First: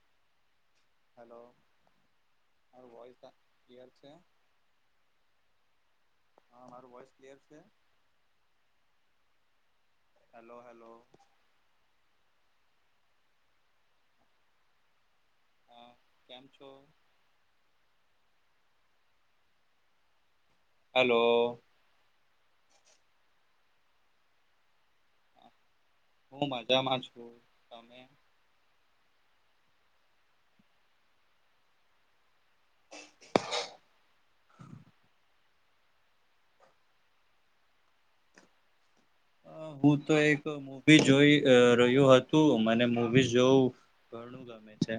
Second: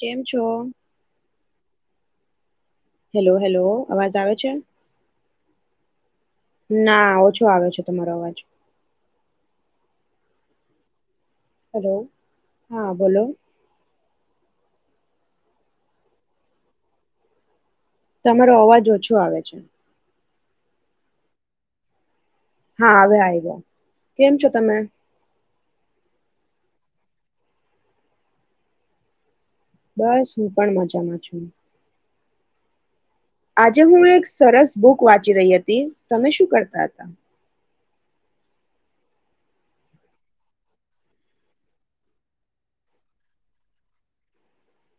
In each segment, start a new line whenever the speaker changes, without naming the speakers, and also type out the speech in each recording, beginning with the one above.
કેમ છો
[inaudible] voice
hello hello
clear
અવાજ આવે છે
હા મારું વોઇસ
ના
ક્લિયર
ઓછો આવે છે તમારો અવાજ
હેલો હેલો
હલો હા બોલો
અ કેમ છો
તમારો અવાજ ઓછો આવે છે.
હેલો
હા હવે આવી ગયા કેમ છો તમે
હું મજામાં છું તમે
બસ હું પણ મજામાં છું.
[inaudible]
આજે હું એક સરસ બુક વાંચી રહી હતી‌ તમે શું કરતા હતા.
હું તો એક મુવી જોઈ અ રહ્યું હતું મને મવી જોવું ઘણું ગમે છે.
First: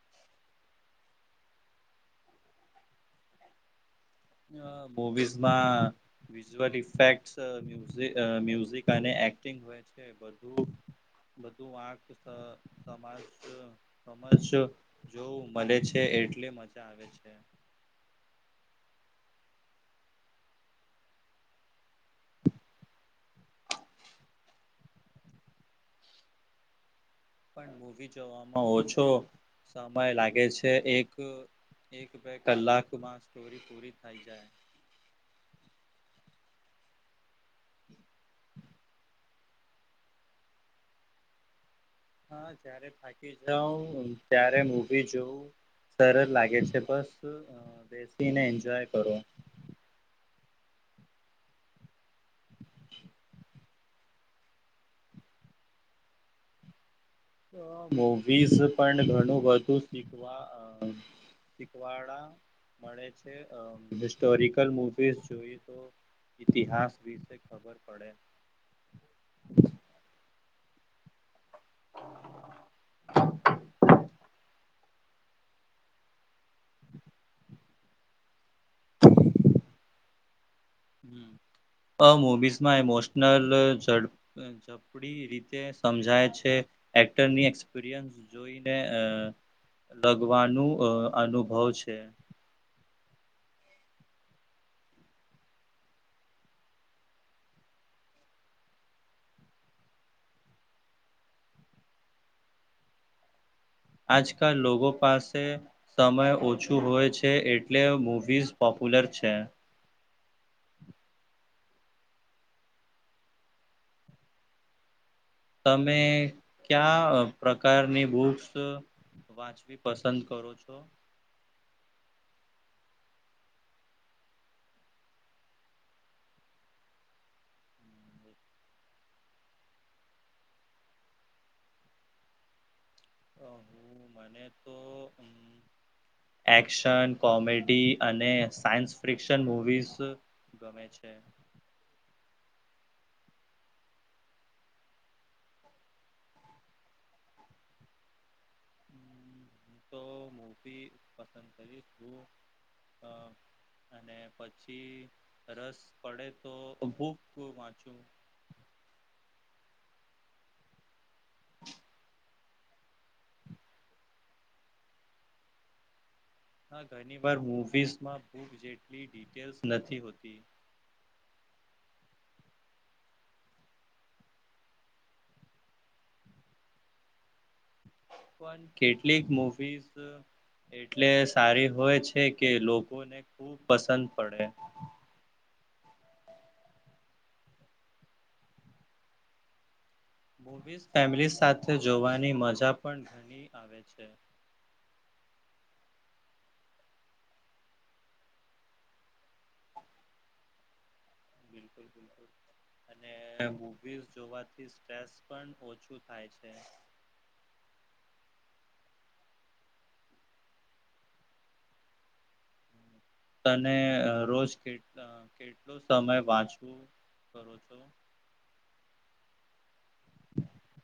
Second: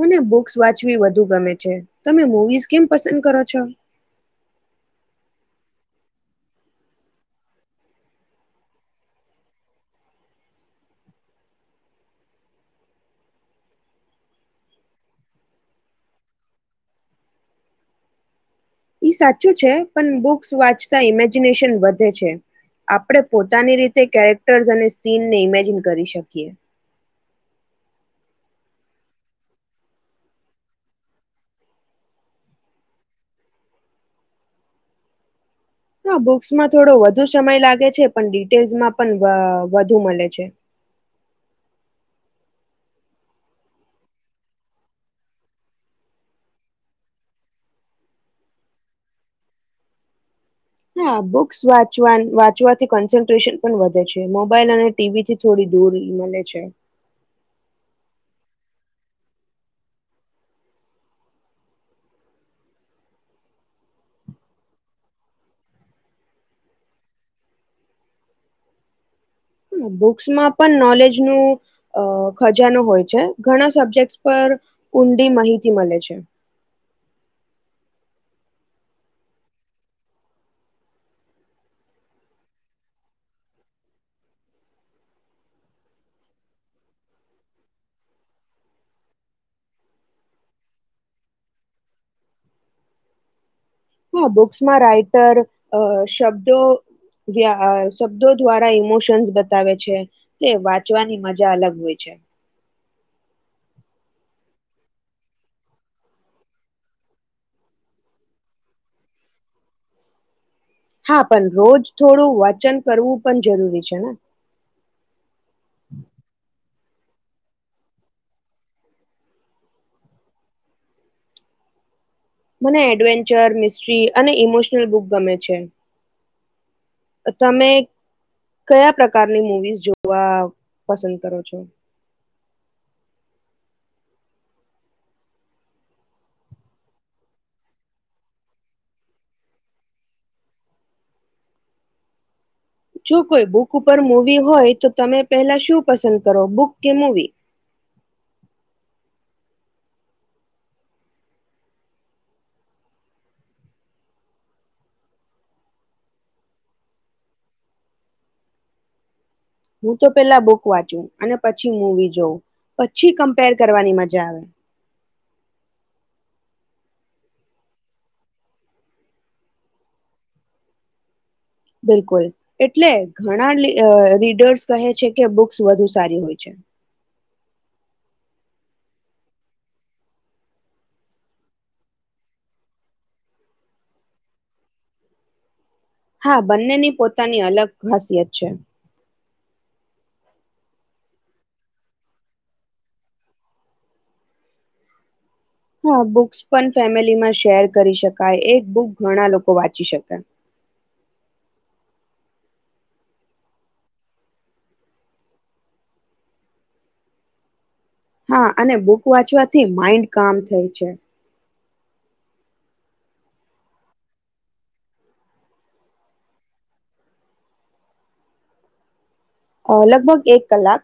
મને બુક્સ વાંચવી વધુ ગમે છે તમે મુવીઝ કેમ પસંદ કરો છો.
મુવીઝમાં વિઝુઅલ ઇફેક્ટ અ મ્યુઝિક અને એક્ટિંગ હોય છે જો મલે છે એટલે મજા આવે છે.
ઈ સાચું છે પન બુક્સ વાંચતા ઇમેજિનેશન વધે છે આપણે પોતાની રીતે કેરેક્ટર્સ અને સીનને ઇમેજિન કરી શકીએ.
પણ મુવી જોવામાં ઓછો સમય લાગે છે એક એક બે કલાકમાં સ્ટોરી પૂરી થઈ જાય.
હા બુક્સમાં થોડો વધુ સમય લાગે છે પણ ડિટેલ્સમાં પણ વ વધુ મલે છે.
જ થાકી જા ત્યારે મુવી જોવું સરળ લાગે છે બસ બેસીને એન્જોય કરો
હા બુક્સ વાચવા વાંચવાથી કોન્સન્ટ્રેશન પણ વધે છે મોબાઈલ અને ટીવીથી થોડી દૂર મલે છે.
મુવીઝ પણ ઘણું બધું શીખવા શીખવાળ મળે છે હિસ્ટોરિકલ મુવીઝ જોઈએ તો ઈતિહાસ વિશે ખબર પડે
બુક્સમાં પન નોલેજનુ અ ખજાનો હોય છે ઘણા સબ્જેક્ટ પર ઊંડી માહિતી મલે છે.
અ મુવીઝમાં ઇમોશનલ ઝ ઝપડી રીતે સમજાય છે એક્ટરની એક્સપિરિયન્સ જોઈને અ લગવાનું અ અનુભવ છે.
હા બુક્સમાં રાઈટર અ શબ્દો જયા આ શબ્દો દ્વારા ઈમોશન્સ બતાવે છે તે વાંચવાની મજા અલગ હોય છે.
આજકાલ લોકો પાસે સમય ઓછું હોય છે એટલે મૂવીઝ પોપ્યુલર છે.
હા પન રોજ થોડું વચન કરવું પન જરૂરી છે ને
તમે કયા પ્રકારની બુક્સ વાંચવી પસંદ કરો છો.
મને એડવેન્ચર મિસ્ટ્રી અને ઇમોશનલ બુક ગમે છે. તમે કયા પ્રકારની મૂવીઝ જોવા પસંદ કરો છો.
મને તો એક્શન કોમેડી અને સાયન્સ ફિકશન મુવીઝ ગમે છે.
જો કોઈ બુક ઉપર મૂવી હોય તો તમે પહેલા શું પસંદ કરો બુક કે મૂવી.
હમ, હું તો મુવી પસંદ કરીશું અને પછી રસ પડે તો બુક વાંચું
હું તો પેલા બુક વાંચુ અને પછી મૂવી જોઉ પછી કમ્પેર કરવાની મજા આવે
હ ઘણી વાર મૂવીઝમાં બુક જેટલી ડિટેલ્સ નથી હોતી.
બિલકુલ એટલે ઘણા લી અ રીડર્સ કહે છે કે બુક્સ વધુ સારી હોય છે.
પણ કેટલીક મૂવીઝ એટલે સારી હોય છે કે લોકોને ખૂબ પસંદ પડે
હા બંનેની પોતાની અલગ ખાસિયત છે.
મુવીઝ ફેમિલી સાથે જોવાની મજા પણ ઘણી આવે છે.
હા બુક્સ પણ ફેમિલીમાં શેર કરી શકાય એક બુક ઘણા લોકો વાંચી શકે
[inaudible] સ્ટ્રેસ પણ ઓછું થાય છે.
હા અને બુક વાંચવાથી માઈન્ડ કામ થાય છે.
તને રોજ કે કેટલો સમય વાંચવું [unintelligible]
અ લગભગ એક કલાક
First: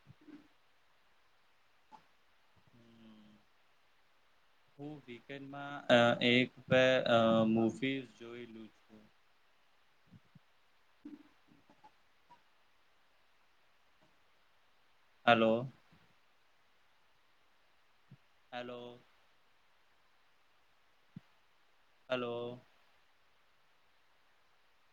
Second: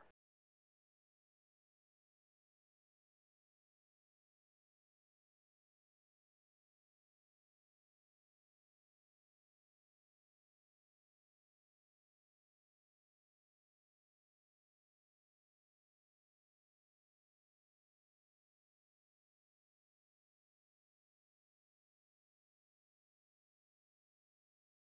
હું વીનકેનડમાં એક બે [unintelligible] હાલો હેલો હેલો.